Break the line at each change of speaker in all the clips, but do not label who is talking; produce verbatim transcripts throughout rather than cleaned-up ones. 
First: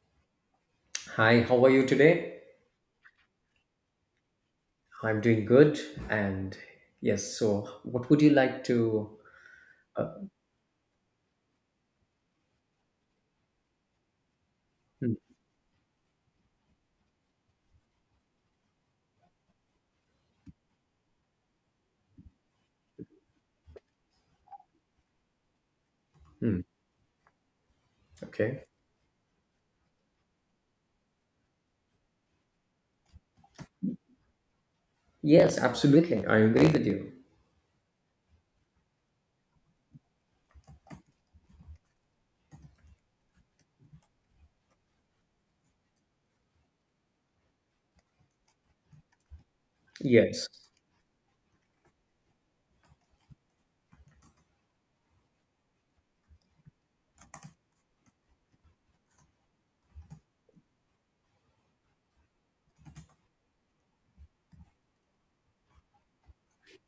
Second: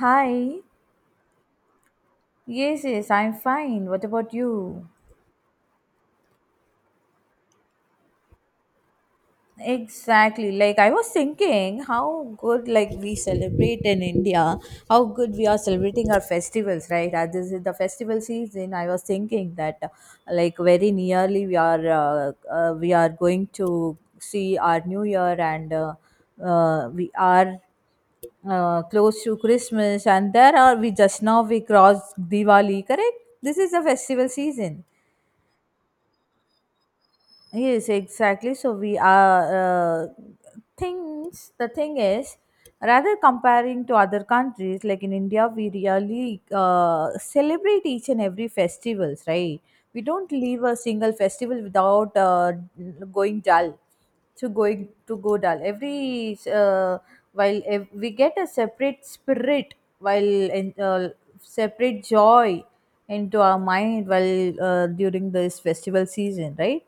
Hi.
Hi, how are you today?
Yes, yes, I'm fine. What about you?
I'm doing good. And yes, so what would you like to? Uh,
Exactly. Like I was thinking how good like we celebrate in India, how
hmm,
good we are celebrating our festivals, right? As this is the festival season, I was thinking that uh, like very nearly we are uh, uh, we are going to see our new year and uh,
hmm,
uh, we are
okay.
uh, close to Christmas and there are we just now we crossed Diwali, correct? This is the festival season.
Yes, absolutely. I agree with you.
Yes, exactly. So we are uh, things. The thing is, rather comparing to other countries, like in India, we really uh, celebrate each and every festivals, right? We don't
Yes,
leave a single festival without uh, going dull. To going to go dull every uh, while ev- we get a separate spirit while en- uh, separate joy into our mind while uh, during this festival season, right?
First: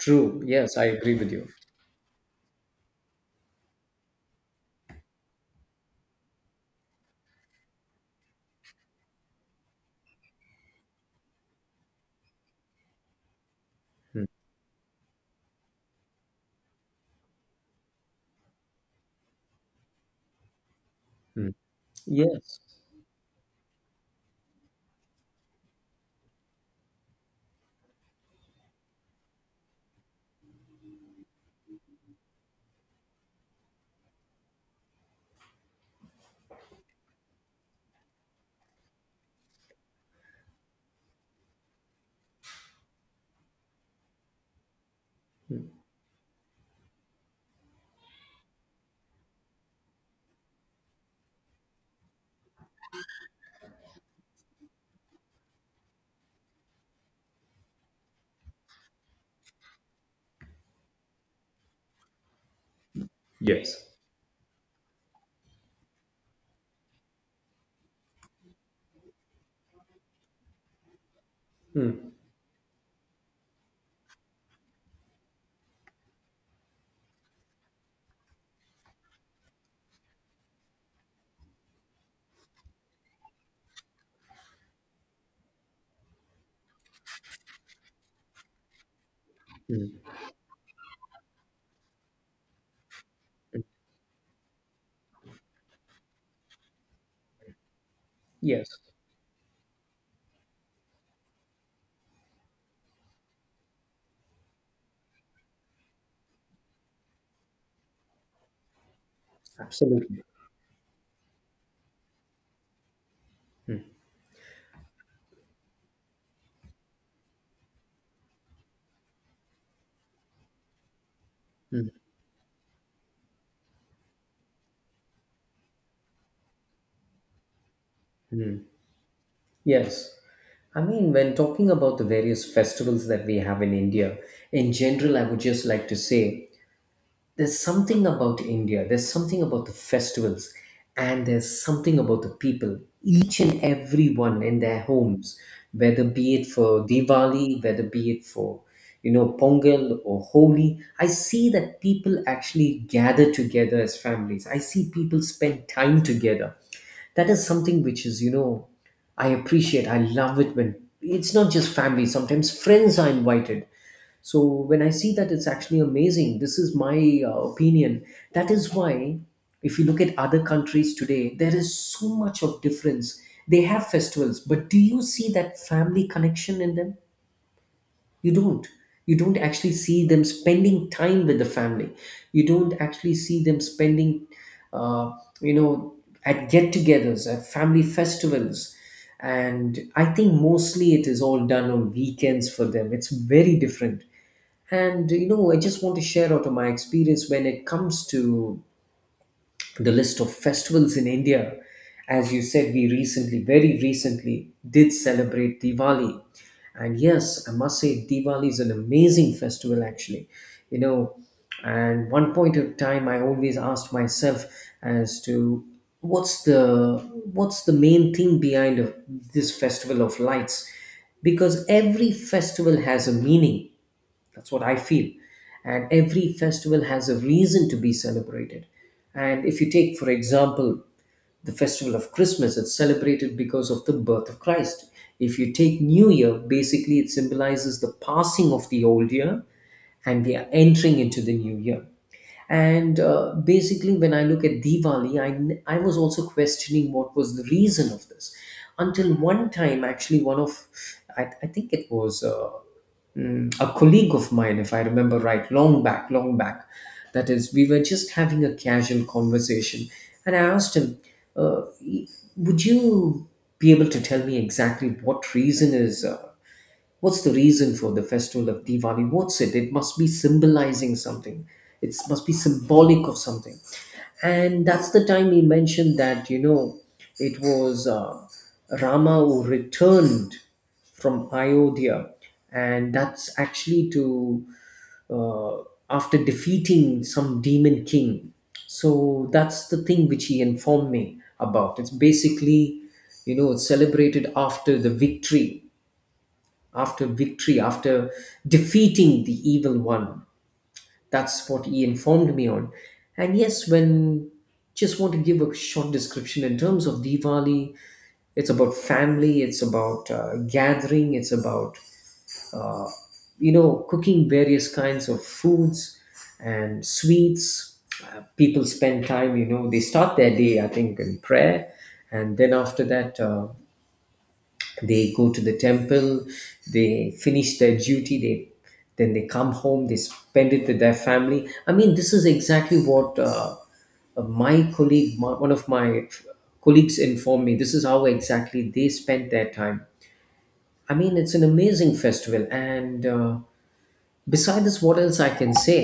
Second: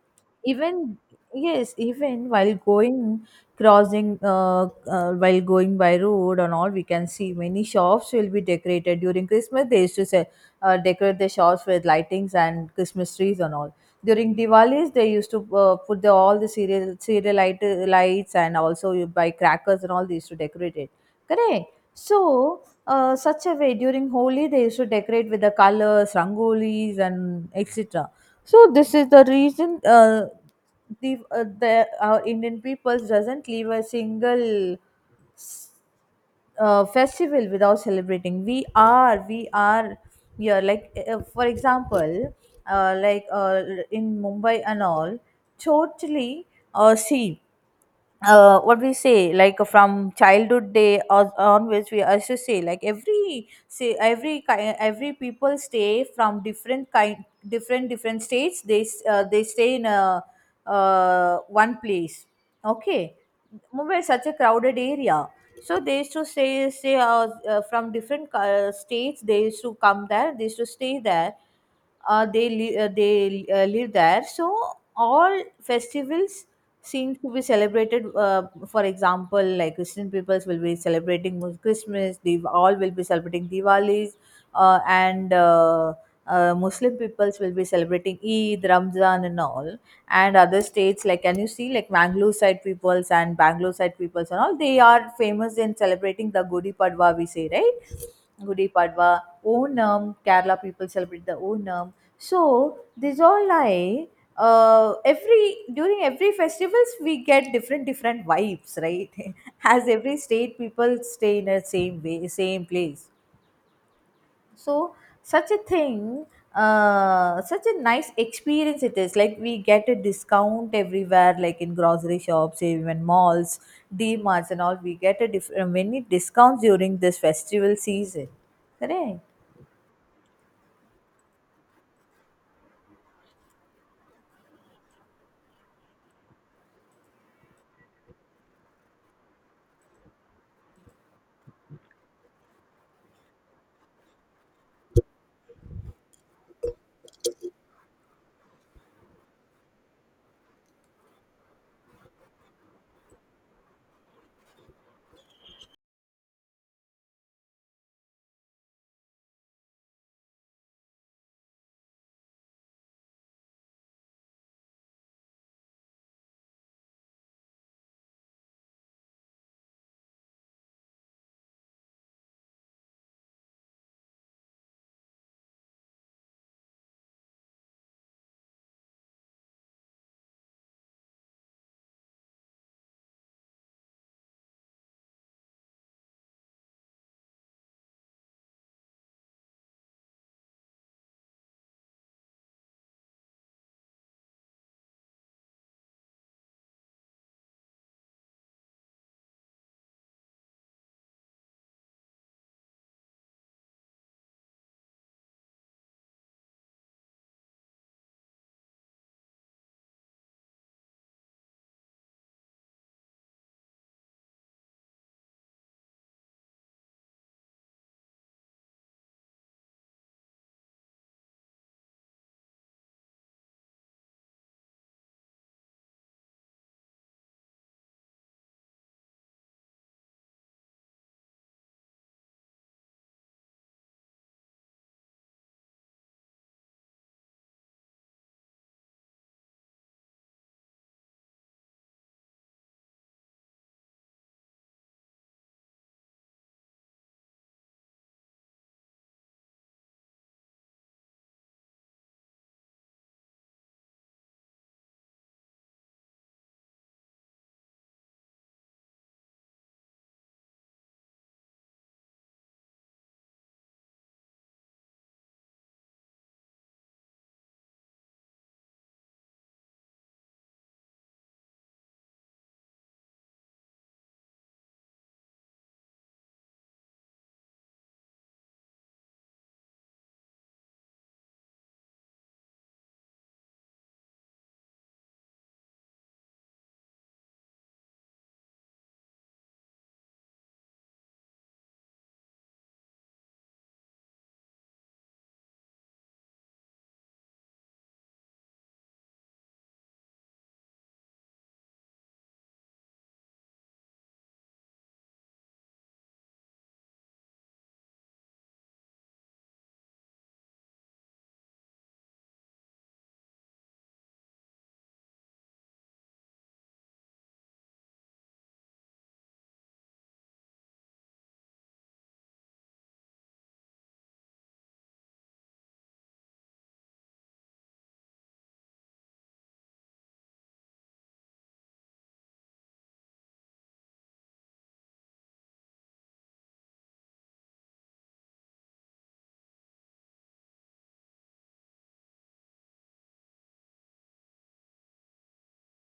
true. Yes, I
Even,
agree with you.
yes, even while going crossing uh, uh, while going by road and all we can see many shops will be decorated during Christmas. They used to say uh, decorate the shops with lightings and Christmas trees and all.
Hmm,
During Diwalis they used to uh, put the, all the serial serial light, lights, and also you buy crackers and all, they used to decorate it,
hmm.
correct?
Yes,
So uh, such a way during Holi they used to decorate with the colors, rangolis, and et cetera. So this is the reason uh, the uh, the our Indian people doesn't leave a single s- uh, festival without celebrating. We are, we are here. Like, uh, for example, uh, like uh, in Mumbai and all, totally uh, see uh, what we say like uh, from childhood day or onwards we also say like every say every kind every people stay from different kind different different states they s- uh, they stay in a uh, one place, okay?
yes.
Mumbai is such a crowded area, so they used to say say uh, uh, from different uh, states they used to come there, they used to stay there,
Hmm,
uh, they li- uh, they uh, live there. So all festivals seems to be celebrated. Uh, for example, like Christian peoples will be celebrating Mus- christmas, they all will be celebrating Diwalis, uh, and uh, uh, Muslim peoples will be celebrating Eid, Ramzan, and all.
hmm.
And other states like can you see like Mangalore side peoples and Bangalore side peoples and all, they are famous in celebrating the Gudi Padwa, we say, right? Gudi
Yes,
Padwa. Onam, Kerala people celebrate the Onam. So these all lie, uh every during every festivals we get different different vibes, right? As every
absolutely.
state people stay in a same way same place,
Hmm,
so such a thing, uh such a nice experience it is. Like we get a discount everywhere, like in
hmm,
grocery shops, even malls, Dmarts, and all, we get a different many discounts during this festival season,
hmm.
correct?
Yes. I mean, when talking about the various festivals that we have in India, in general, I would just like to say there's something about India, there's something about the festivals, and there's something about the people, each and every one in their homes, whether be it for Diwali, whether be it for you know Pongal or Holi. I see that people actually gather together as families. I see people spend time together. That is something which is you know I appreciate. I love it when it's not just family. Sometimes friends are invited, so when I see that, it's actually amazing. This is my uh, opinion. That is why, if you look at other countries today, there is so much of difference. They have festivals, but do you see that family connection in them? You don't. You don't actually see them spending time with the family. You don't actually see them spending, uh, you know, at get-togethers, at family festivals. And I think mostly it is all done on weekends for them. It's very different, and you know, I just want to share out of my experience when it comes to the list of festivals in India. As you said, we recently, very recently, did celebrate Diwali. And yes, I must say, Diwali is an amazing festival, actually. You know, and one point of time, I always asked myself as to what's the what's the main thing behind of this festival of lights, because every festival has a meaning. That's what I feel. And every festival has a reason to be celebrated. And if you take, for example, the festival of Christmas, it's celebrated because of the birth of Christ. If you take New Year, basically it symbolizes the passing of the old year and we are entering into the new year. And uh, basically, when I look at Diwali, I, I was also questioning what was the reason of this. Until one time, actually, one of, I, I think it was uh, mm, a colleague of mine, if I remember right, long back, long back. That is, we were just having a casual conversation. And I asked him, uh, would you be able to tell me exactly what reason is. Uh, What's the reason for the festival of Diwali? What's it? It must be symbolizing something. It must be symbolic of something. And that's the time he mentioned that, you know, it was uh, Rama who returned from Ayodhya. And that's actually, to, uh, after defeating some demon king. So that's the thing which he informed me about. It's basically, you know, it's celebrated after the victory after victory, after defeating the evil one. That's what he informed me on. And yes, when just want to give a short description in terms of Diwali, it's about family, it's about uh, gathering, it's about you know cooking various kinds of foods and sweets. Uh, people spend time, you know, they start their day, I think, in prayer, and then after that, Uh, they go to the temple. They finish their duty. They then they come home. They spend it with their family. I mean, this is exactly what uh, uh, my colleague my, one of my colleagues informed me. This is how exactly they spent their time. I mean, it's an amazing festival, and uh, beside this, what else I can say?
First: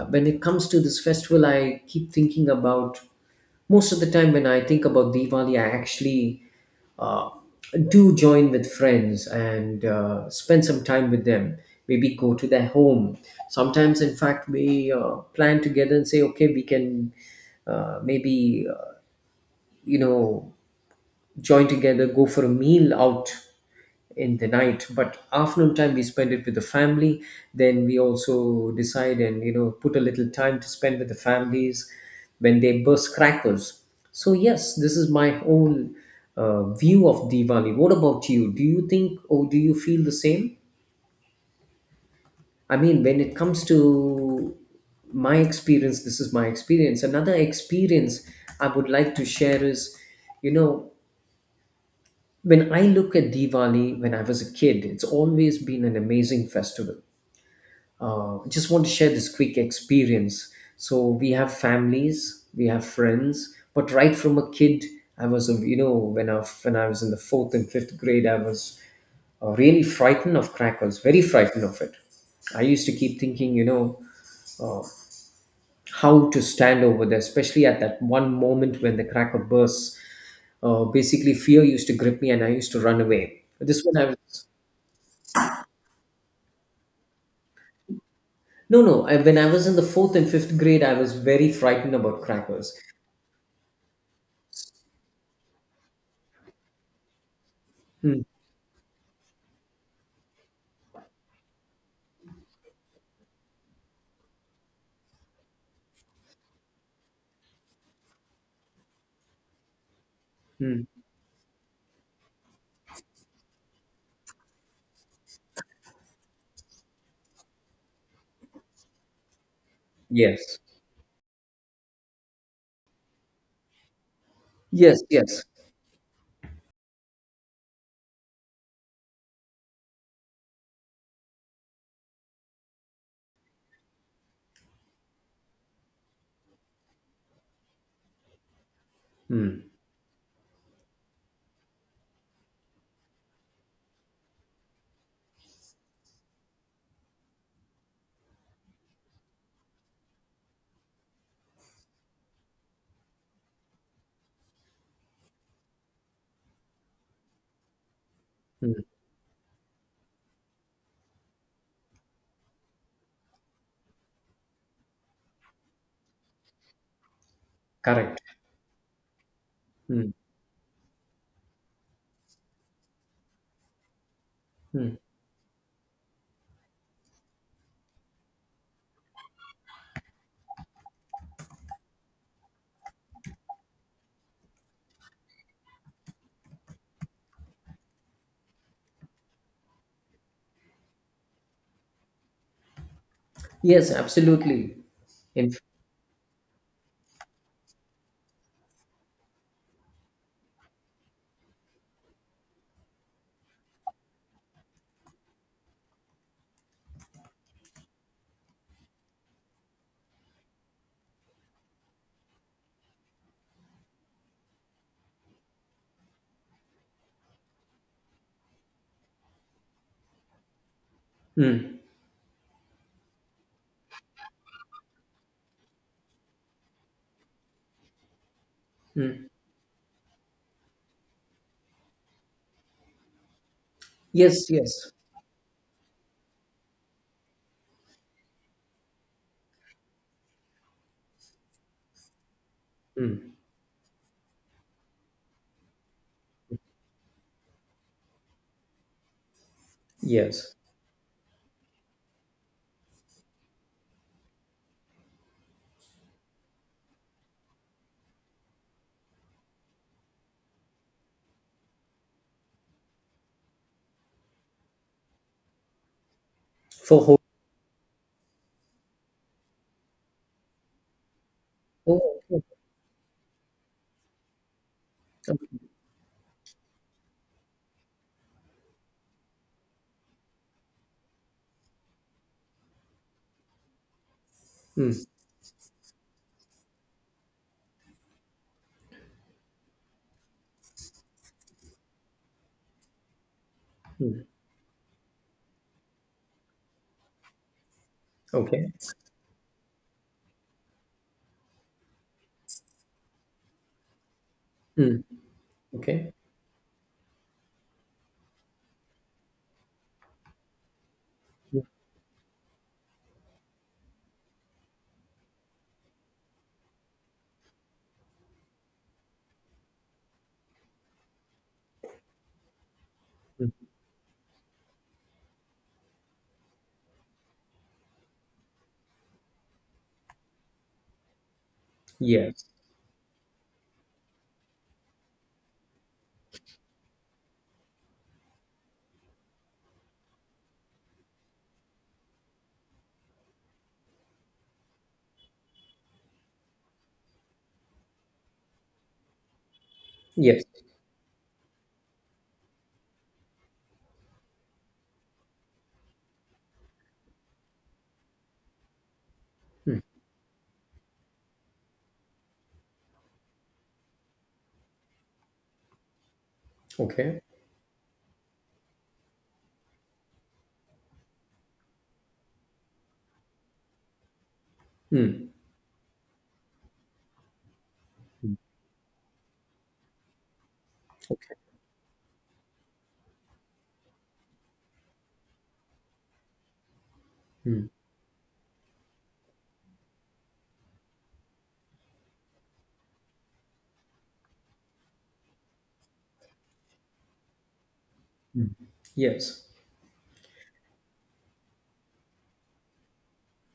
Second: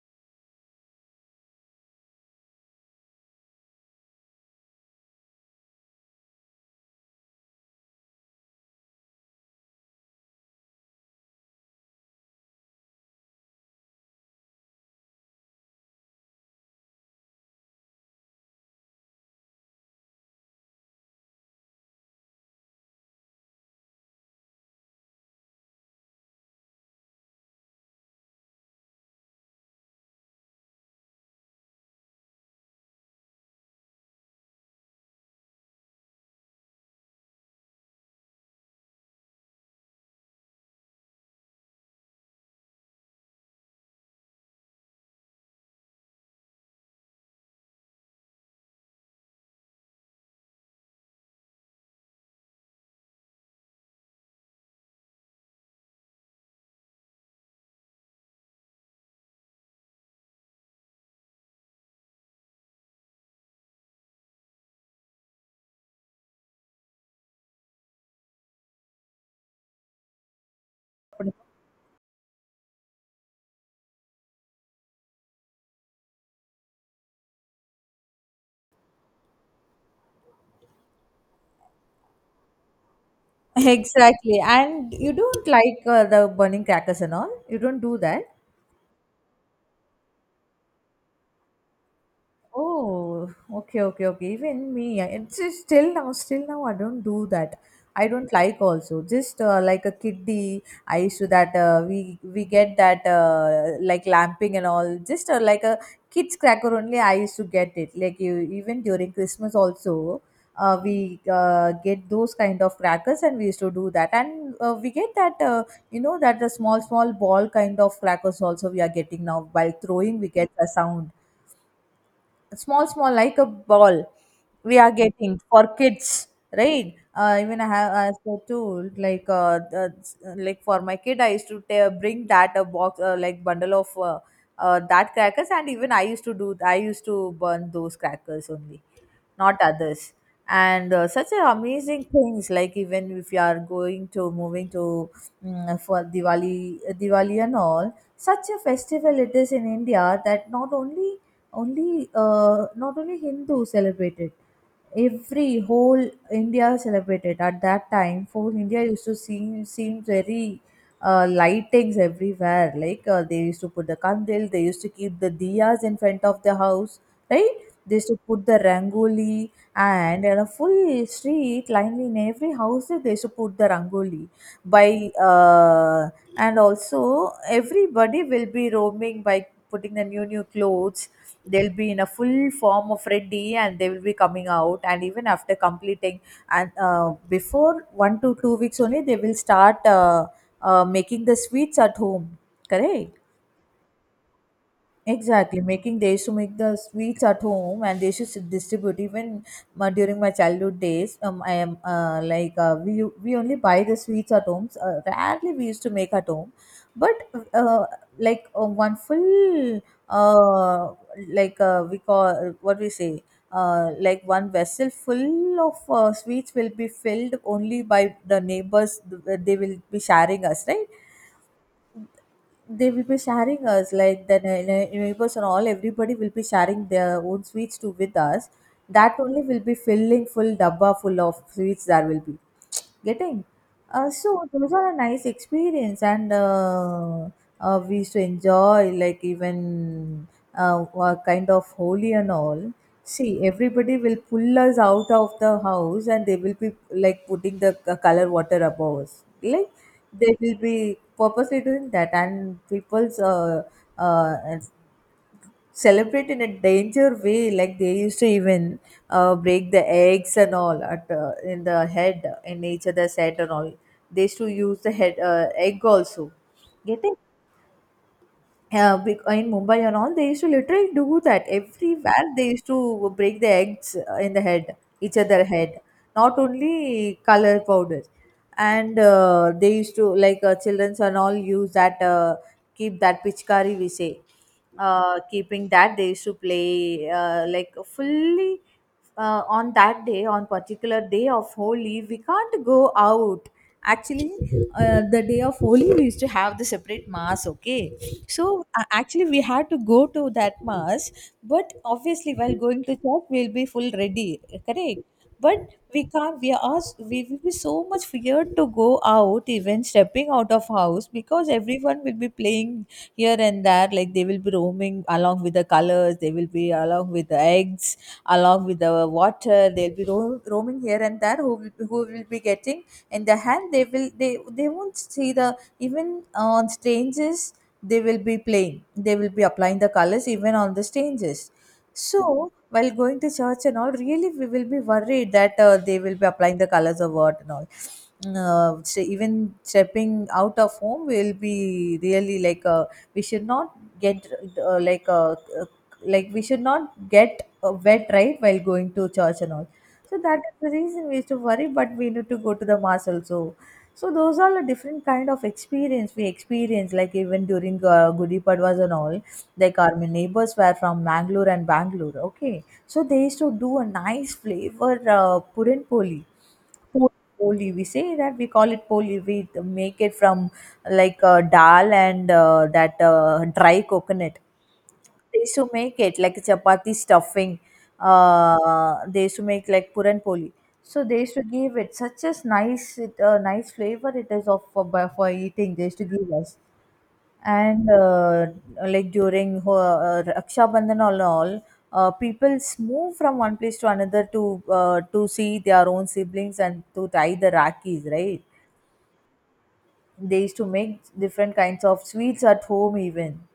Uh, when it comes to this festival, I keep thinking about, most of the time when I think about Diwali, I actually uh, do join with friends and uh, spend some time with them, maybe go to their home. Sometimes in fact we uh, plan together and say, okay, we can uh, maybe uh, you know join together, go for a meal out in the night. But afternoon time, we spend it with the family. Then we also decide and, you know, put a little time to spend with the families when they burst crackers. So, yes, this is my whole uh, view of Diwali. What about you? Do you think or do you feel the same? I mean, when it comes to my experience, this is my experience. Another experience I would like to share is, you know, When I look at Diwali when I was a kid, it's always been an amazing festival. Uh, I just want to share this quick experience. So we have families, we have friends, but right from a kid, I was, a, you know, when I when I was in the fourth and fifth grade, I was uh, really frightened of crackers, very frightened of it. I used to keep thinking, you know, how to stand over there, especially at that one moment when the cracker bursts. Uh, basically, fear used to grip me, and I used to run away. But this one, I
Exactly.
was.
And you don't like uh, the burning crackers and all, you don't do that.
No, no. I, when I was in the fourth and fifth grade, I was very frightened about crackers.
Oh, okay, okay, okay. Even me, I- it's just still now, still now, I don't do that. I
Mm,
don't like also. Just uh, like a kiddie, I used to that uh, we we get that uh, like lamping and all. Just uh, like a kids cracker only, I used to get it. Like you, even during Christmas also, uh,
mm.
we uh, get those kind of crackers and we used to do that. And uh, we get that uh, you know that the small small ball kind of crackers also we are getting now. By throwing, we get
Yes.
a sound, small small like a ball, we are
Yes,
getting
yes.
for kids, right? Uh, even I have, I said too, like uh, the, like for my kid I used to ta- bring that a box, uh, like bundle of uh, uh, that crackers, and even I used to do, I used to burn those crackers only, not
Mm,
others. And uh, such a amazing things. Like, even if you are going to moving to, mm, for Diwali, uh, Diwali and all, such a festival it is in India, that not only only uh, not only Hindu celebrated, every whole India celebrated. At that time whole India
mm.
used to seem seem very uh, lightings everywhere. Like uh, they used to put the candle, they used to keep the diyas in front of the house, right? They used to
Correct.
put the rangoli,
Mm,
and in a full street, linely in every house, they used to put the rangoli.
mm.
By uh, and also everybody will be roaming by putting the new new clothes. They'll be in a full form of ready, and they will be coming out. And even after completing and uh, before one to two weeks only, they will start uh, uh, making the sweets at home. Correct.
Yes, absolutely. In,
Exactly, making they used to make the sweets at home, and they used to s- distribute even uh, during my childhood days. Um, I am uh, like uh, we we only buy the sweets at home. Uh, rarely we used to make at home, but uh, like uh, one full uh like uh, we call what we say uh like one vessel full of uh, sweets will be filled only by the neighbors. th- They will be sharing us, right?
mm,
They will be sharing us like the nei- nei- neighbors and all, everybody will be sharing their own sweets too with us. That
mm.
only will be filling full dabba full of sweets there will be getting. Uh, so
Yes,
those are
yes.
a nice experience. And uh, uh, we used to enjoy. Like, even uh, a kind of Holy and all,
Mm,
see, everybody will pull us out of the house and they will be like putting the c- color water above us. Like they
yes.
will be purposely doing that, and people's uh, uh, celebrate in a danger way. Like they used to even uh, break the eggs and all at uh, in the head, in each other's head and all. They used to use the head uh, egg also
For
getting.
whole.
Yeah, bec- in Mumbai and all, they used to literally do that.
Oh,
Everywhere they used to break the eggs uh, in the head, each other
okay.
head, not only color powders. And uh, they used to, like, uh, childrens and all use that, uh, keep that pichkari, we say.
Mm,
Uh, keeping that, they used to play, uh, like, fully uh, on that day, on particular day of Holy we can't go out, actually. Uh, the day of Holy we used to have the separate mass, okay? So
okay.
uh, actually we had to go to that mass, but obviously while going to church we'll be full ready, correct?
Mm,
But we
okay.
can't, we are s- we will be so much feared to go out, even stepping out of house, because
Mm,
everyone will be playing here and there. Like they will be roaming along with the colors, they will be along with the eggs, along with the water, they'll be ro- roaming here and there. Who will, who will be getting in their
mm.
hand, they will they they won't see the, even on stages they will be playing, they will be applying the colors even on the stages.
Yes.
So while going to church and all, really we will be worried that uh, they will be applying the colors of what and all. Uh, so even stepping out of home will be really like, uh, we should not get uh, like uh, uh, like we should not get uh, wet, right, while going to church and all. So that
Yes.
is the reason we used to worry, but we need to go to the mass also. So those are the different kind of experience we experience. Like even during uh, Gudi Padwas and all, like our neighbors were from Mangalore and Bangalore. Okay, so they used to do a nice flavor uh, puran poli. Puri
Okay.
Poli, we say that, we call it poli. We make it from like uh, dal and uh, that uh, dry coconut.
Mm,
They used to make it like chapati stuffing. Uh, they used to make like puran poli. So they used to give it such as nice, it, uh, nice flavor it is of for, by- for eating. They used to give us,
mm.
and uh, like during uh, Raksha Bandhan all all, uh, people move from one place to another to uh, to see their own siblings and to tie the rakis, right?
Yes.
They used to make different kinds of sweets at home even.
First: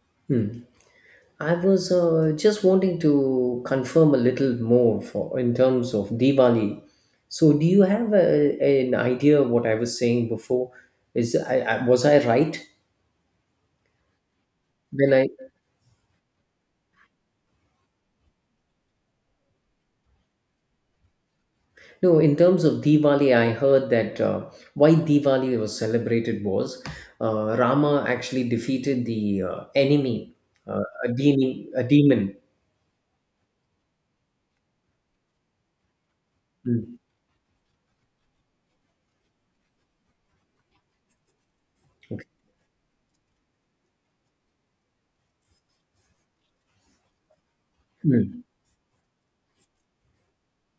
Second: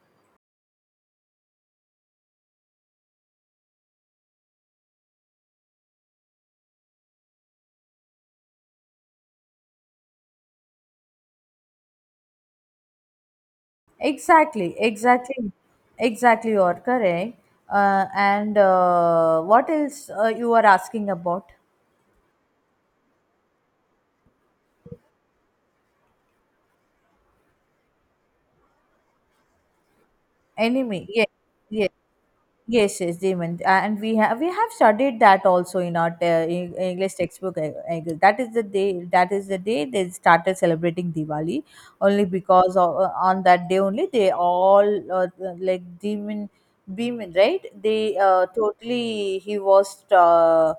I was uh, just wanting to confirm a little more for in terms of Diwali. So, do you have a, an idea of what I was saying before? Is I, I was I right
Exactly,
when I?
exactly, exactly. You are correct. Uh, and uh, what else uh, you are asking about?
No, in terms of Diwali? I heard that uh, why Diwali was celebrated was, uh, Rama actually defeated the uh, enemy, uh,
Enemy.
a
Yes,
demon, a
yes.
demon.
Yes, yes, Damon, A- and we have we have studied that also in our uh, Eng-
Mm.
English textbook. I, I guess. That is the day. That is the day they started celebrating Diwali.
Okay.
Only because of, uh, on that day only they all uh, like demon, demon, right? They uh,
Mm.
totally he was uh,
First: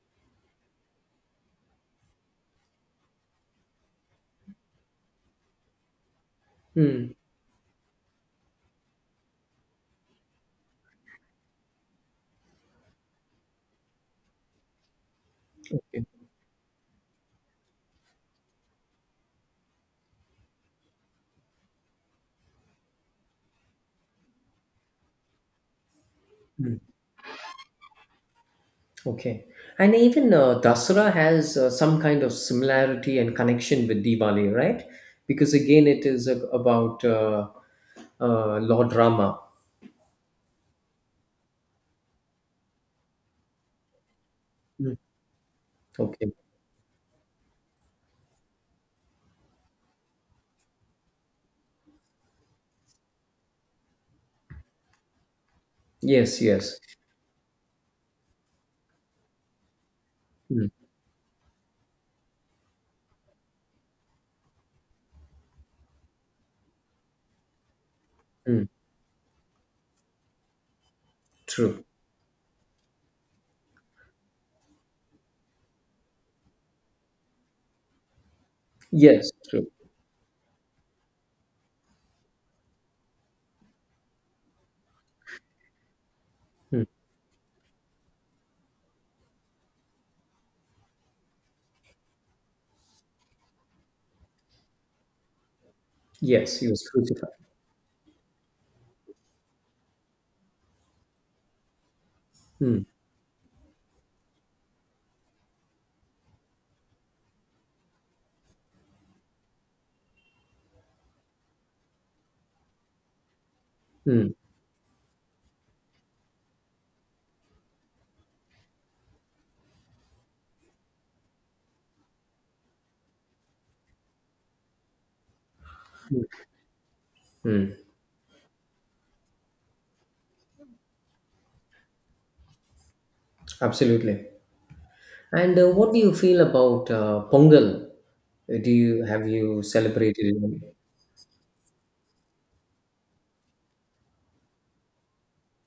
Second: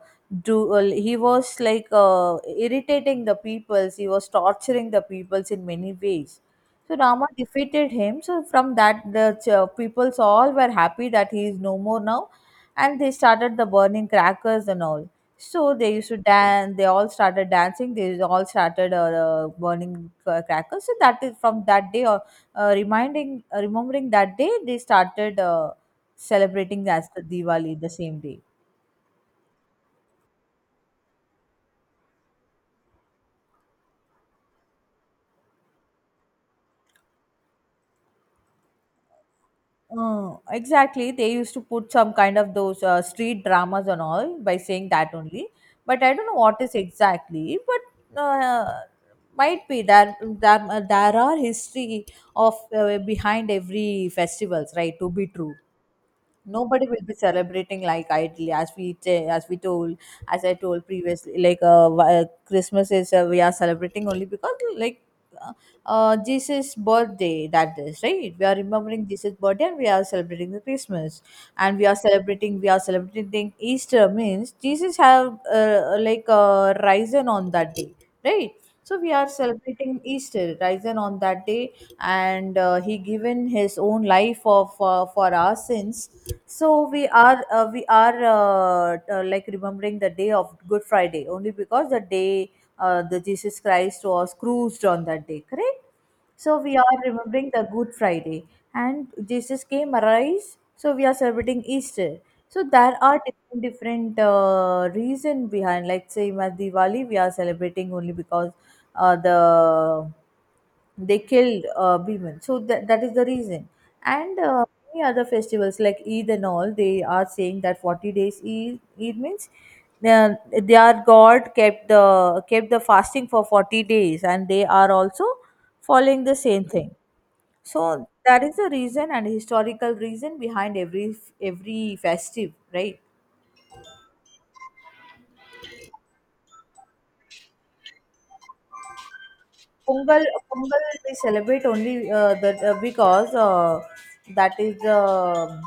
do uh, he was like uh, irritating the peoples. He was torturing the peoples in many ways, so
Mm.
Rama defeated him. So from that, the ch- uh, peoples all were happy that he is no more now, and they started the burning crackers and all. So they used to dance. They all started dancing. They all started uh, uh, burning cra- crackers. So that is from that day, or uh, reminding, uh, remembering that day, they started uh,
Okay.
celebrating as the Diwali the same day.
Okay. And even uh, Dasara has uh, some kind of similarity and connection with Diwali, right? Because again, it is a, about uh, uh, Lord Rama.
Oh, exactly. They used to put some kind of those uh, street dramas and all by saying
Mm.
that only. But I don't
Okay.
know what is exactly. But uh, might be there there there are history of uh, behind every festivals, right? To be true,
Yes, yes.
nobody will be celebrating like idly as we t- as we told as I
Mm.
told previously, like uh, wh- uh, Christmas is, uh, we are celebrating only because like uh, uh, Jesus birthday, that is right, we are
Mm.
remembering Jesus birthday and we are celebrating the Christmas, and
True.
we are celebrating we are celebrating Easter means Jesus have uh, like uh, risen on that day, right? So we are
Yes, true.
celebrating Easter risen on that day, and uh, he given his own life of uh, for our sins.
Mm.
So we are uh, we are uh, uh, like remembering the day of Good Friday only because the day, uh, the Jesus Christ was cruised on that day, correct. So
Yes, he
we
was
are
crucified.
remembering the Good Friday, and Jesus came arise. So we are celebrating Easter. So
Mm.
there are different different uh, reason behind. Like say, in Diwali we are celebrating only because uh, the they killed uh, Bhiman. So that, that is the reason.
Mm.
And uh, many other festivals like Eid and all, they are saying that forty days Eid, Eid means, uh, their God kept the kept the fasting for forty days, and they are also following the
Mm.
same thing.
Mm.
So that is the reason and historical reason behind every every festive, right?
Absolutely. And uh, what do you feel about uh, Pongal? Uh, Do you have you
Pongal,
celebrated it?
Pongal we celebrate only uh, that uh, because uh, that is the um,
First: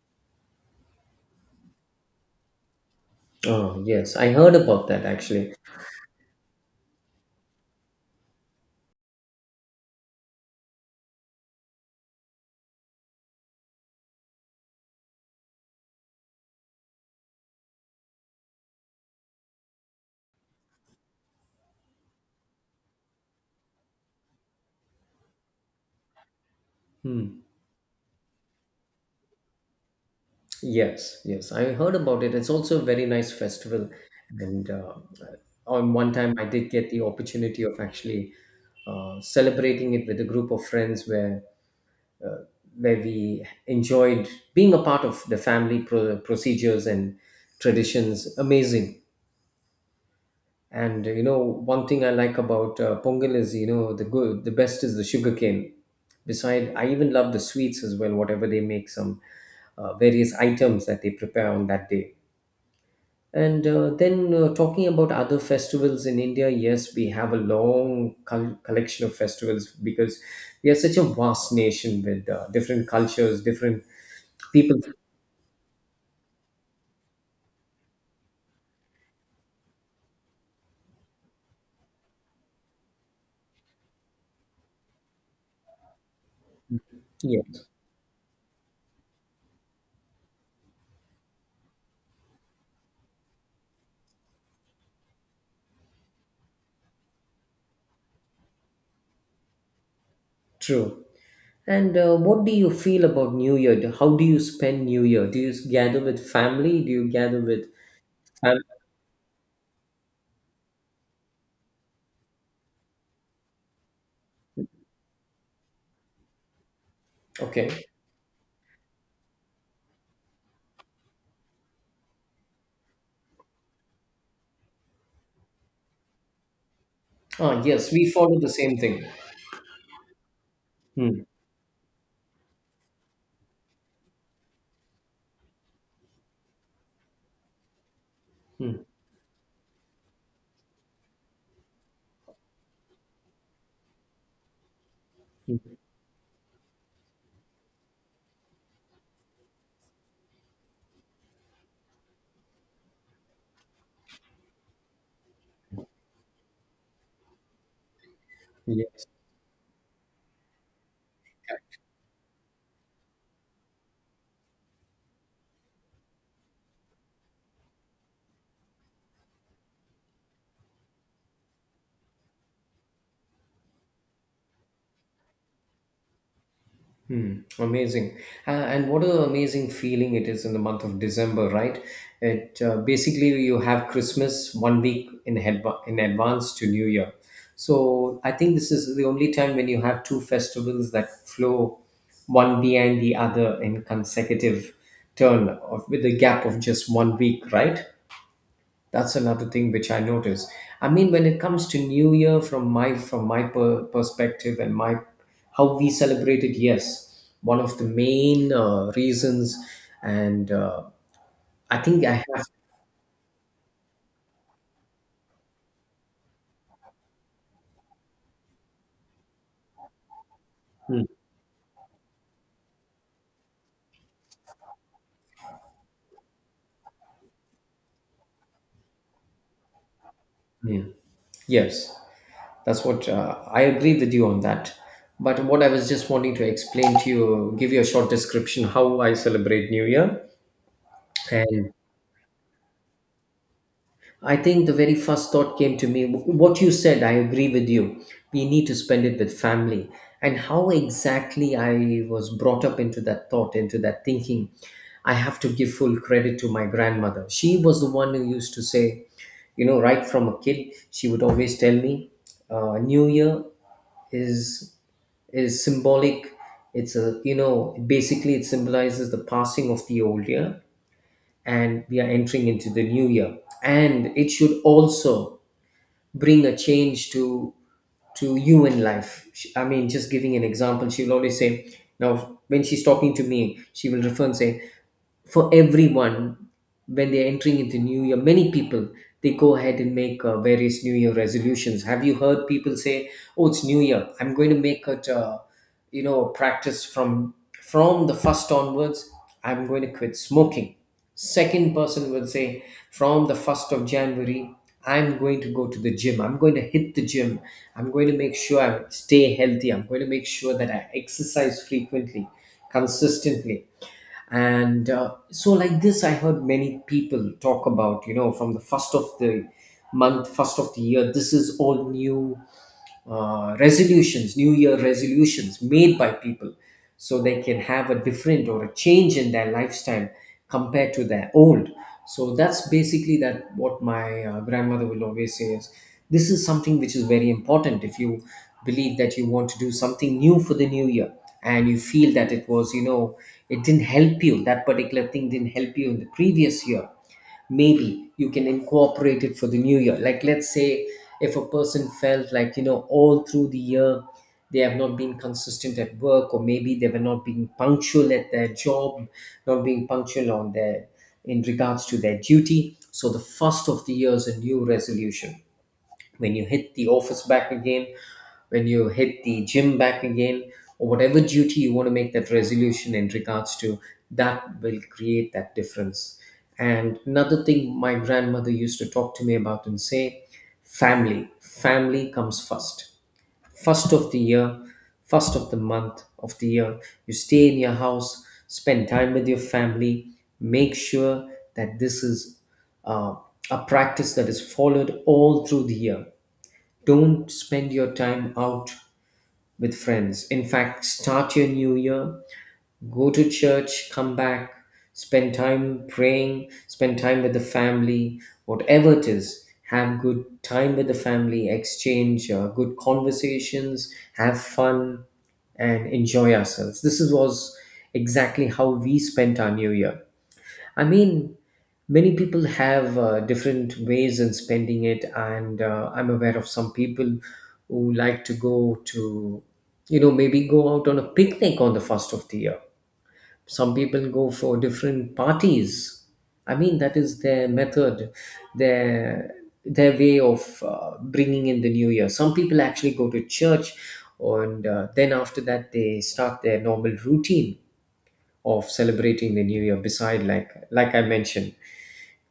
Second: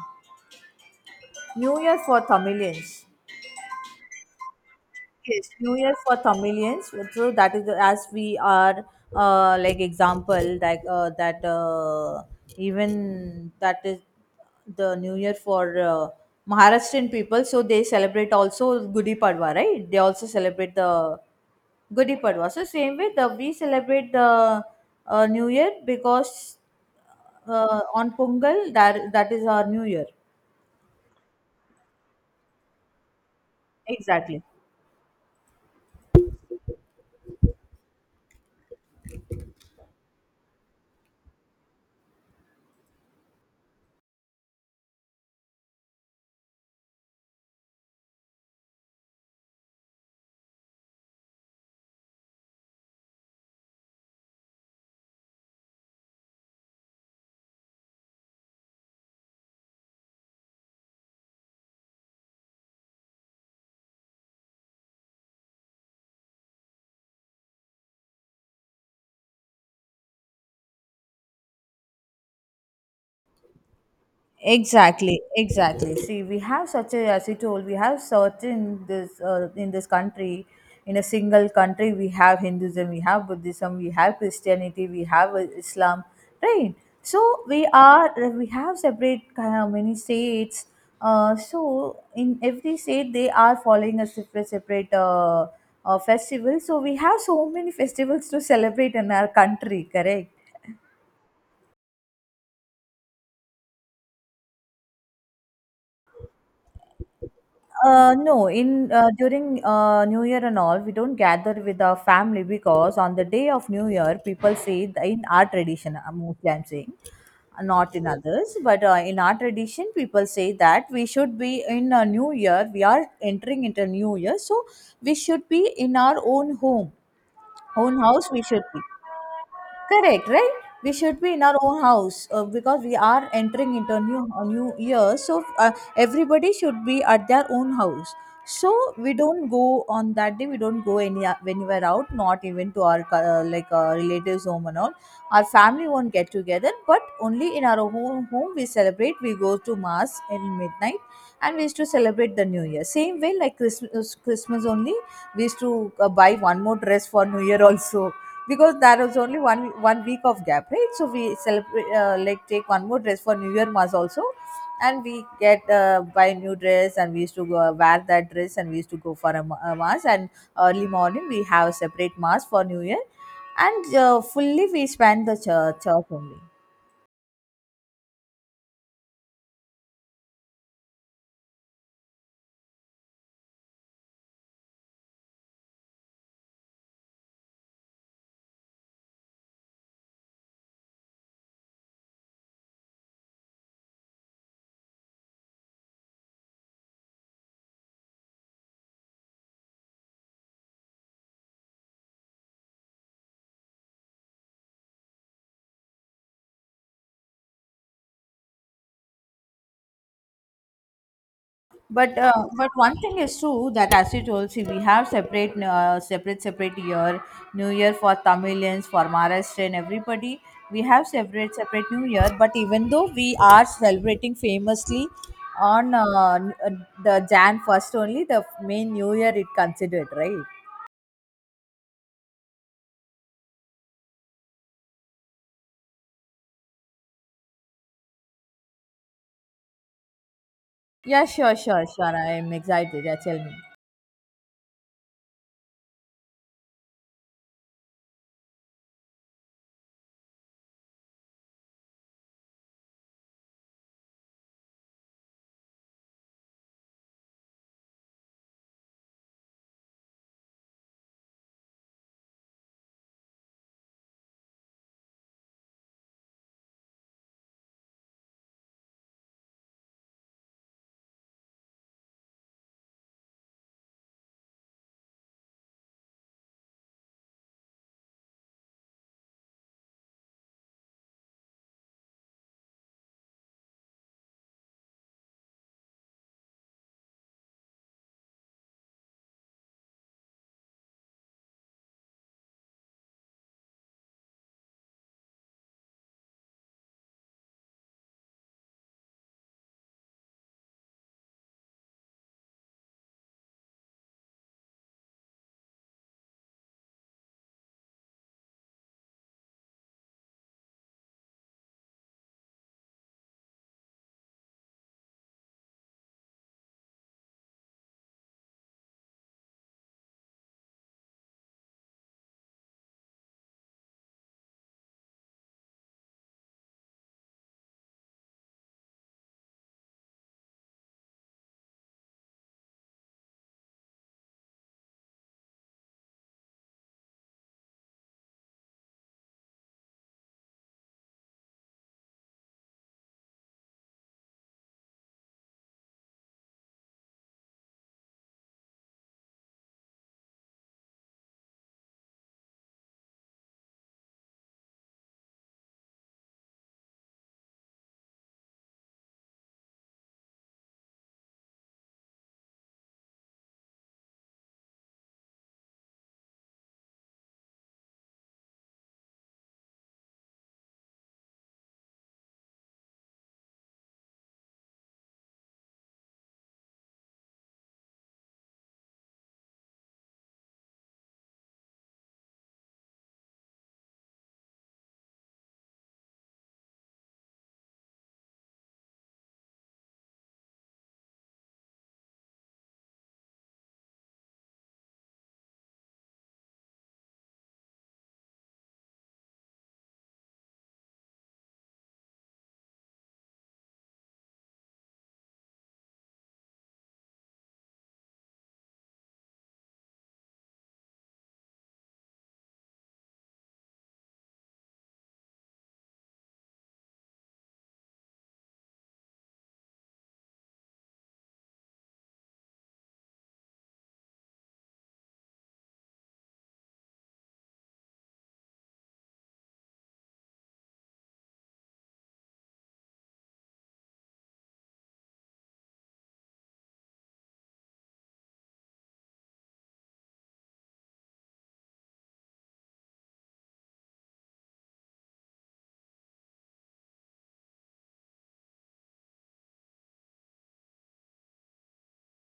New Year for Tamilians.
Oh, yes. I heard about that
Yes,
actually.
New Year for Tamilians. True, that is, as we are, uh, like example like uh, that uh, even that is the New Year for uh, Maharashtrian people. So they celebrate also Gudi Padwa, right? They also celebrate the Gudi Padwa. So same way the we celebrate the uh, New Year because,
Hmm.
uh, on Pongal, that that is our New Year.
Yes, yes, I heard about it. It's also a very nice festival,
Exactly.
and uh, uh, on one time I did get the opportunity of actually uh, celebrating it with a group of friends, where where we enjoyed being a part of the family pro- procedures and traditions. Amazing, and uh, you know, one thing I like about uh, Pongal is, you know the good, the best is the sugarcane. Beside, I even love the sweets as well. Whatever they make, some uh, various items that they prepare on that day. And uh, then uh, talking about other festivals in India, yes, we have a long col- collection of festivals, because we are such a vast nation with uh, different cultures, different people.
Exactly, exactly. See, we have such a, as you told, we have certain this, uh, in this country, in a single country, we have Hinduism, we have Buddhism, we have Christianity, we have uh, Islam, right? So
Yeah,
we are we have separate kind of many states. Uh, so in every state, they are following a separate separate uh, uh, festival. So we have so many festivals to celebrate in our country, correct?
true. And uh, what do you feel about New Year? Do- How do you spend New Year? Do you gather with family? Do you gather with
Uh, no,
fam-
in uh, during uh, New Year and all, we don't gather with our family, because on the day of New Year, people say that in our tradition, uh, mostly I'm saying, uh,
Okay.
not in others, but, uh, in our tradition, people say that we should be in a new year. We are entering into a new year, so we should be in our own home,
Ah, yes,
own
we
house.
follow
We
the
should
same
be.
thing.
Correct, right? We
Hmm.
should be in our own house, uh, because we are entering into a new a new year. So uh, everybody should be at their own house. So
Hmm.
we don't go on that day. We don't go any uh, anywhere out. Not even to our co- uh, like uh, relatives' home and all. Our
Hmm.
family won't get together, but only in our home home we celebrate. We go to mass in midnight, and we used to celebrate the New Year. Same way like Christmas Christmas only. We used to uh, buy one more dress for New Year also, because
Yeah.
there was only one one week of gap, right? So we celebrate, uh, like take one more dress for new year mass also, and we get uh, buy a new dress, and we used to go, uh, wear that dress, and we used to go for a, ma- a mass, and early morning we have a separate mass for new year, and uh, fully we spend the church, church only.
Hmm, amazing. Uh, and what an amazing feeling it is in the month of December, right? It, uh, basically you have Christmas one week in adva- in advance to New Year. So I think this is the only time when you have two festivals that flow one behind the other in consecutive turn of, with a gap of just one week, right? That's another thing which I notice. I mean, when it comes to New Year, from my from my per- perspective and my how we celebrate it, yes, one of the main uh, reasons, and uh, I think
But,
I have.
uh, but one thing is true, that as you told, see, we have separate, uh, separate separate year, New Year for Tamilians, for Maharashtra, and everybody. We
Mm,
have separate separate New Year. But even though we are celebrating famously on uh, n- uh, the Jan first only, the main New Year it considered, right?
mm. Yes, that's what uh, I agree with you on that. But what I was just wanting to explain to you, give you a short description how I celebrate New Year.
Yeah, sure,
And
sure, sure. I am excited. Yeah, tell me.
I think the very first thought came to me what you said, I agree with you. We need to spend it with family. And how exactly I was brought up into that thought, into that thinking, I have to give full credit to my grandmother. She was the one who used to say, you know, right from a kid, she would always tell me, uh, New Year is is symbolic. It's a you know basically it symbolizes the passing of the old year, and we are entering into the new year, and it should also bring a change to to human life. Sh- i mean just giving an example, she will always say, now when she's talking to me, she will refer and say, for everyone, when they're entering into new year, many people, they go ahead and make uh, various new year resolutions. Have you heard people say, oh, it's new year, I'm going to make it, uh, you know practice from from the first onwards, I'm going to quit smoking. Second person will say, from the first of January of January, I'm going to go to the gym, I'm going to hit the gym, I'm going to make sure I stay healthy, I'm going to make sure that I exercise frequently, consistently. And uh, So like this, I heard many people talk about, you know, from the first of the month, first of the year, this is all new, uh, resolutions, New Year resolutions made by people, so they can have a different or a change in their lifestyle compared to their old. So that's basically that, what my uh, grandmother will always say is, this is something which is very important. If you believe that you want to do something new for the new year, and you feel that it was, you know, it didn't help you, that particular thing didn't help you in the previous year, maybe you can incorporate it for the new year. Like let's say, if a person felt like, you know, all through the year they have not been consistent at work, or maybe they were not being punctual at their job, not being punctual on their, in regards to their duty, so the first of the year is a new resolution. When you hit the office back again, when you hit the gym back again, or whatever duty you want to make that resolution in regards to, that will create that difference. And another thing my grandmother used to talk to me about and say, family. Family comes first. First of the year, first of the month of the year, you stay in your house, spend time with your family, make sure that this is, uh, a practice that is followed all through the year. Don't spend your time out with friends. In fact, start your new year, go to church, come back, spend time praying, spend time with the family, whatever it is. Have good time with the family, exchange uh, good conversations, have fun, and enjoy ourselves. This is- was exactly how we spent our new year. I mean, many people have uh, different ways in spending it, and uh, I'm aware of some people who like to go to, you know, maybe go out on a picnic on the first of the year. Some people go for different parties. I mean, that is their method, their their way of uh, bringing in the new year. Some people actually go to church, and uh, then after that they start their normal routine of celebrating the new year. Beside, like like I mentioned,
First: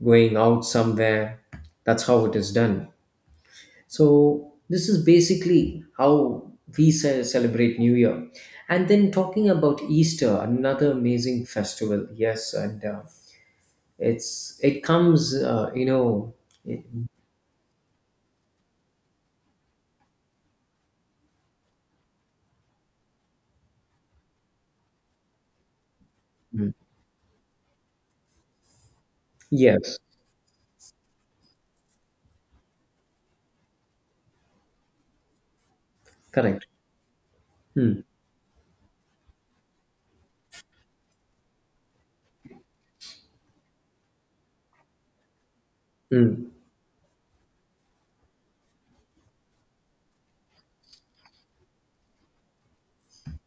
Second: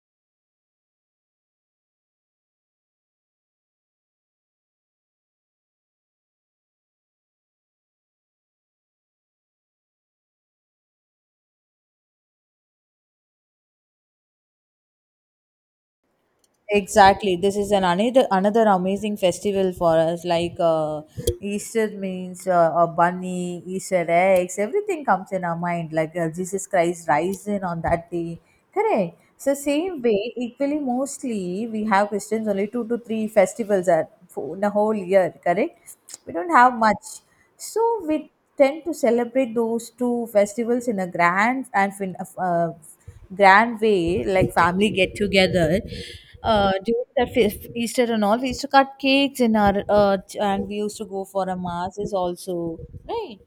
going out somewhere, that's how it is done. So this is basically how we ce- celebrate new year. And then talking about Easter, another amazing festival. Yes, and uh, it's it comes, uh, you know it-
Exactly. This is an another another amazing festival for us. Like uh, Easter means, uh, a bunny, Easter eggs, everything comes in our mind. Like uh, Jesus
Mm.
Christ rising on that day. Correct. So
Yes,
same way, equally mostly we have Christians only two to three festivals at for- in a whole year. Correct. We don't
correct.
have much. So
Mm.
we tend to celebrate those two festivals in a grand and fin- uh, grand way, like family get together.
Mm.
Uh, during that feast, Easter and all, we used to cut cakes in our uh, ch- and we used to go for a masses also, right?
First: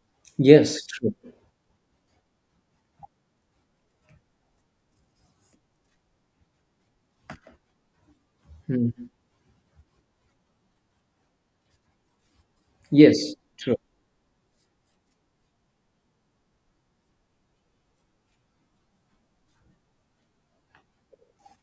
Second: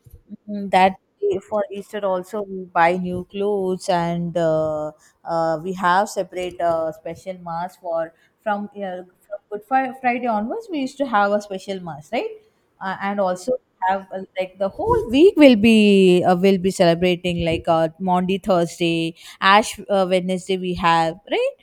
Mm,
Yes,
That
true.
day for Easter also we buy new clothes and, uh, uh, we have separate uh, special mass for, from uh,
Mm.
from Good Fri- Friday onwards we used to have a special mass, right? uh, and
Yes,
also
true.
have, uh, like the whole week will be, uh, will be celebrating like, uh, Maundy Thursday, Ash uh, Wednesday we have, right?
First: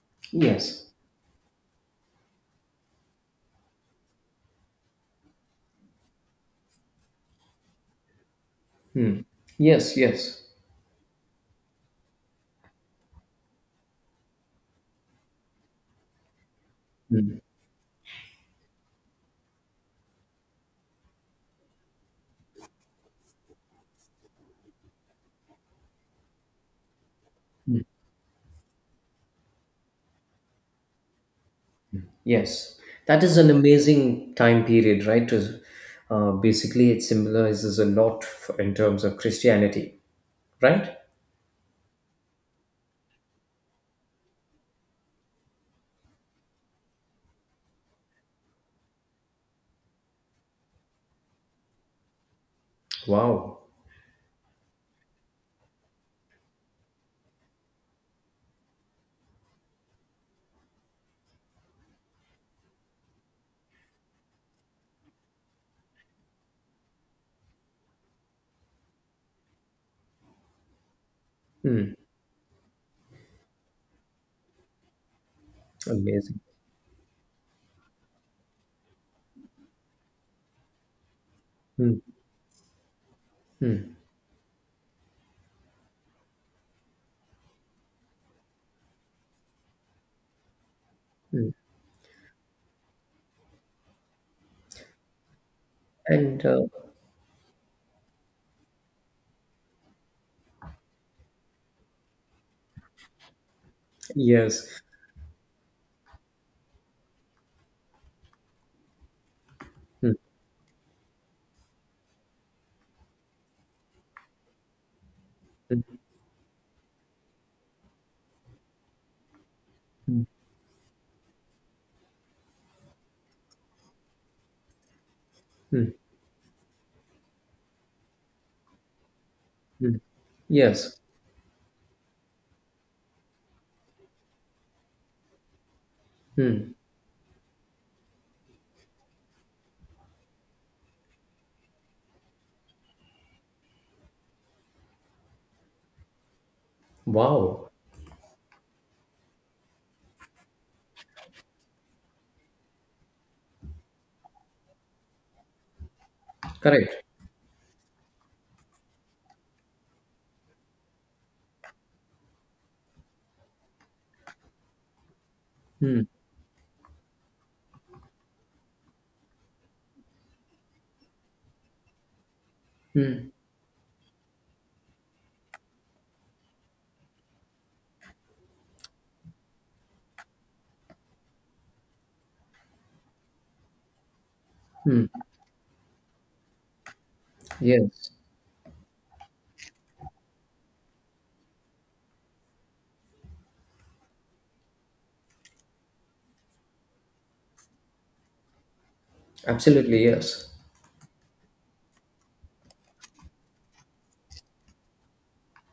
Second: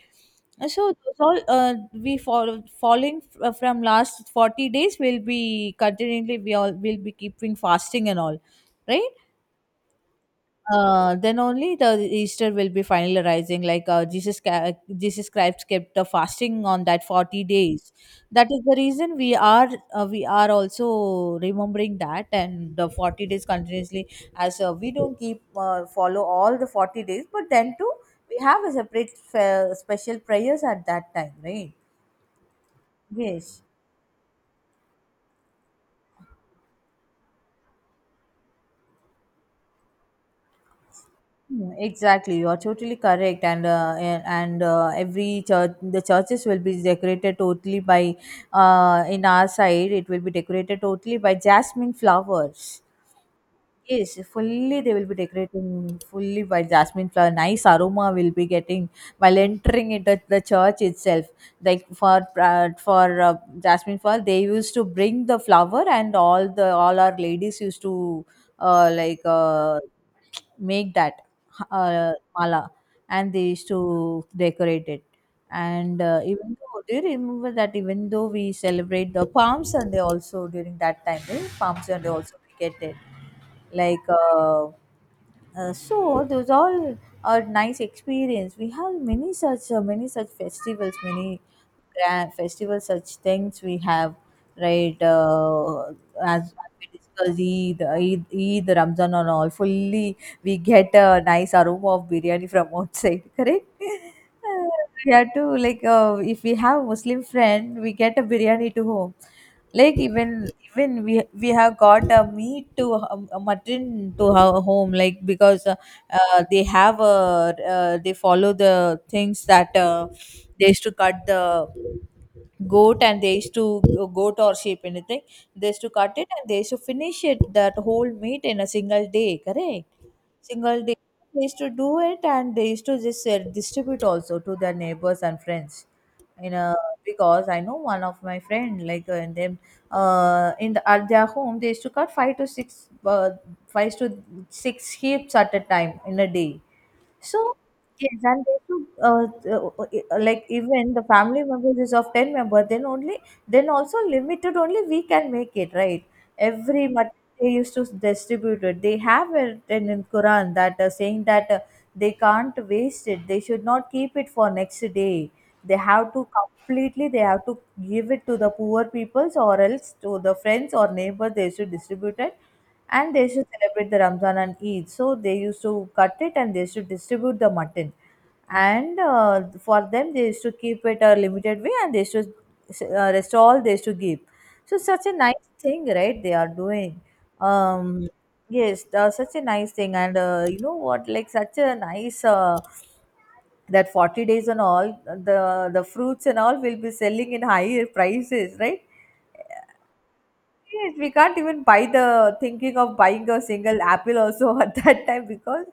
So
Yes.
those all uh, we follow following f- uh, from last forty days we'll be continually, we all will be keeping fasting and all, right?
Mm. Yes, yes.
Uh, then only the Easter will be finalizing. Like uh, Jesus, ca- Jesus Christ kept the fasting on that forty days. That is the reason we are, uh, we are also remembering that, and the forty days continuously. As uh, We don't keep, uh, follow all the forty days, but then
Mm.
too we have a separate, uh, special prayers at that time, right?
Yes, that is an
Yes.
amazing time period, right? To, uh, basically, it symbolizes a lot for, in terms of Christianity, right?
Mm. Exactly, you are totally correct, and, uh, a- and uh, every church, the churches will be decorated totally by, uh, in our side, it will be decorated totally by jasmine flowers.
Wow.
Yes, fully they will be decorating fully by jasmine flower. Nice aroma will be getting while entering it at the church itself. Like for uh, for uh, jasmine flower, they used to bring the flower, and all the all our ladies used to, uh, like uh, make that
Hmm.
uh, mala, and they used to decorate it. And uh,
Amazing.
even though, do you remember that even though we celebrate the Palm Sunday also during that time, eh? Palm
Hmm.
Sunday also we get it,
Hmm.
like uh, uh, so those all are nice experience, we have many such, uh, many such festivals, many
Hmm.
grand festivals, such things we have, right uh,
And
As
uh,
we discussed Eid, Eid, Eid, Ramzan and all, fully we get a nice aroma of biryani from outside correct. uh,
yes.
we have to, like uh, if we have Muslim friend, we get a biryani to home. Like
Hmm.
even even we we have got a meat to, um, a mutton to our home. Like because, uh,
Hmm.
uh, they have a uh, they follow the things that, uh,
Hmm.
they used to cut the goat, and they used to, uh, goat or sheep, anything, they used to
Hmm.
cut it, and they used to finish it, that whole meat in a single day, correct,
Hmm.
single day.
Yes.
They used to do it, and they used to just, uh, distribute also to their neighbors and friends you
Hmm.
know because I know one of my friend, like uh, and them uh in the, at their home they used to cut five to six, uh, five to six sheep at a time in a day, so,
Wow.
yes, and they should, uh, uh, uh, uh, like, even the family members is of ten member. Then only, then also limited only we can make it, right? Every
Correct.
month they used to distribute it. They have it in, in Quran that, uh, saying that, uh, they can't waste it. They should not keep it for next day. They
Hmm.
have to completely. They have to give it to the poor peoples, or else to the friends or neighbor. They should distribute it, and they
Hmm.
should celebrate the Ramzan and Eid. So they used to cut it, and they used to distribute the mutton. And uh, for them, they used to keep it a limited way, and they used to, uh, rest all they used to give. So such
Hmm.
a nice thing, right? They are doing. Um,
Yes,
yes, uh, such a nice thing. And uh, you know what? Like such a nice. Uh, that forty days and all the the fruits and all will be selling in higher prices, right?
absolutely. Yes.
Yes, we can't even buy the thinking of buying a single apple also at that time, because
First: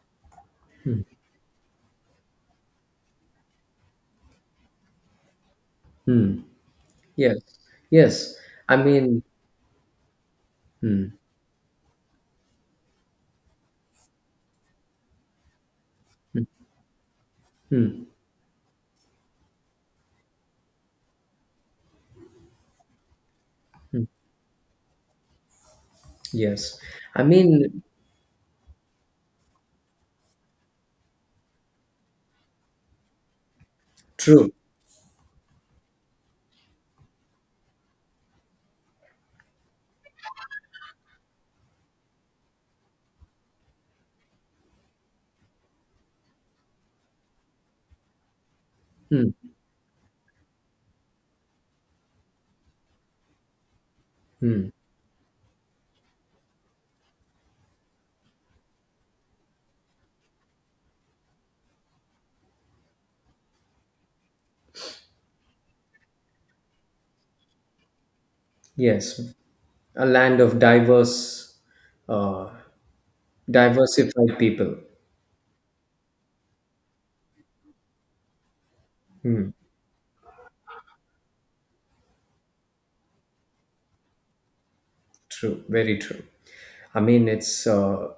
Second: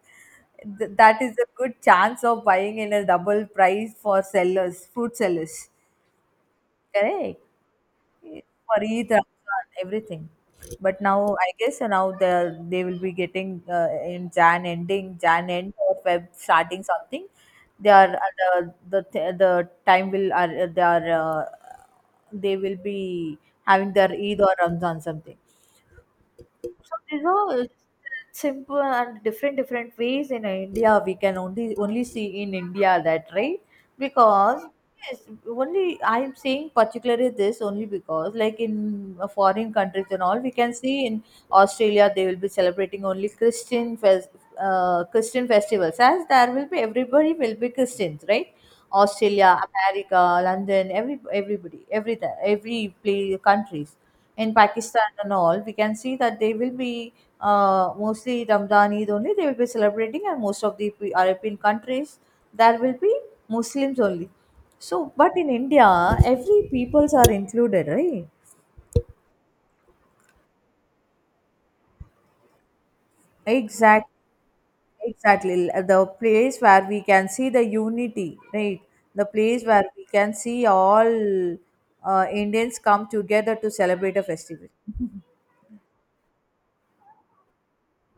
th- that is a good chance of buying in a double price for sellers, fruit sellers.
Hmm. Yes.
Correct.
Yes. I
For Eid,
mean.
Ramadan, everything. But
Hmm.
now I guess, uh, now they they will be getting, uh, in Jan ending Jan end or Feb starting something. They
Hmm.
are uh, the the th- the time will are uh, they are uh, they will be having
Hmm.
their Eid or Ramadan something.
Yes.
So
I
these are, uh,
mean.
simple and different different ways in India. We can only only see in India that, right?
True.
Because, yes, only I'm saying particularly this only, because, like, in uh, foreign countries and all we can see in Australia they will be celebrating only Christian fest uh, Christian festivals, as there will be everybody will be Christians, right?
Hmm.
Australia, America, London, every everybody, every every play countries, in
Hmm.
Pakistan and all, we can see that they will be, uh, mostly Ramadan Eid only. They will be celebrating, and most of the P- European countries there will be Muslims only. So, but in India, every peoples are included, right?
Yes, a land of diverse, uh,
Exactly.
diversified people.
Exactly, l- the place where we can see the unity, right? The
Hmm,
place where we can see all uh, Indians come together to celebrate a festival.
true, very true. I mean, it's uh,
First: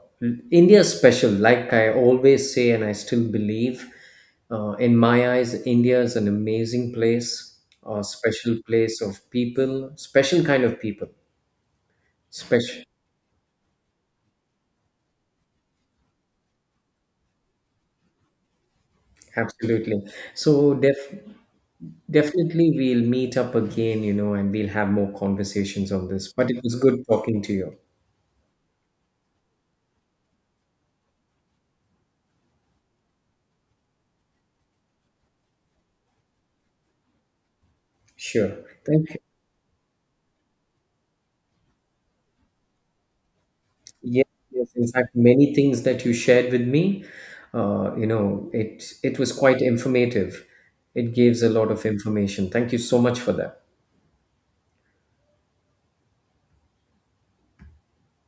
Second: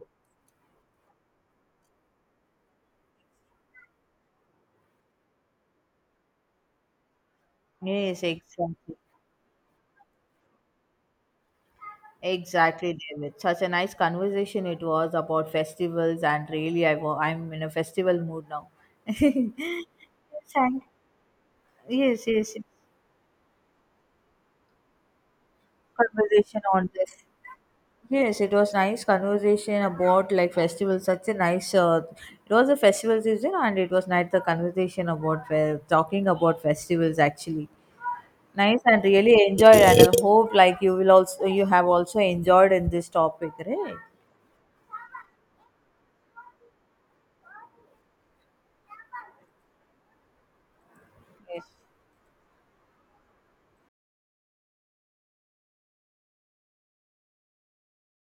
India special. Like I always say, and I still believe, uh, in my eyes, India is an amazing place, a
Yes,
special
exactly.
place of people, special kind of people, special.
Exactly, David. Such a nice conversation it was about festivals, and really, I wa- I'm in a festival mood now.
Absolutely. So
Thank.
def-
Yes, yes.
Definitely we'll meet up again, you know, and we'll have more conversations on this. But
Conversation
it was
on
good
this.
talking to you.
Yes, it was nice conversation about like festivals. Such a nice. Uh, it was a festival season, and it was nice the conversation about fe- talking about festivals. Actually,
Sure.
nice and
Thank you.
really enjoyed, and I hope like you will also you have also enjoyed in this topic, right?
Yes, yes. In fact, many things that you shared with me, uh, you know, it it was quite informative. It gives a lot
Yes.
of information. Thank you so much for that.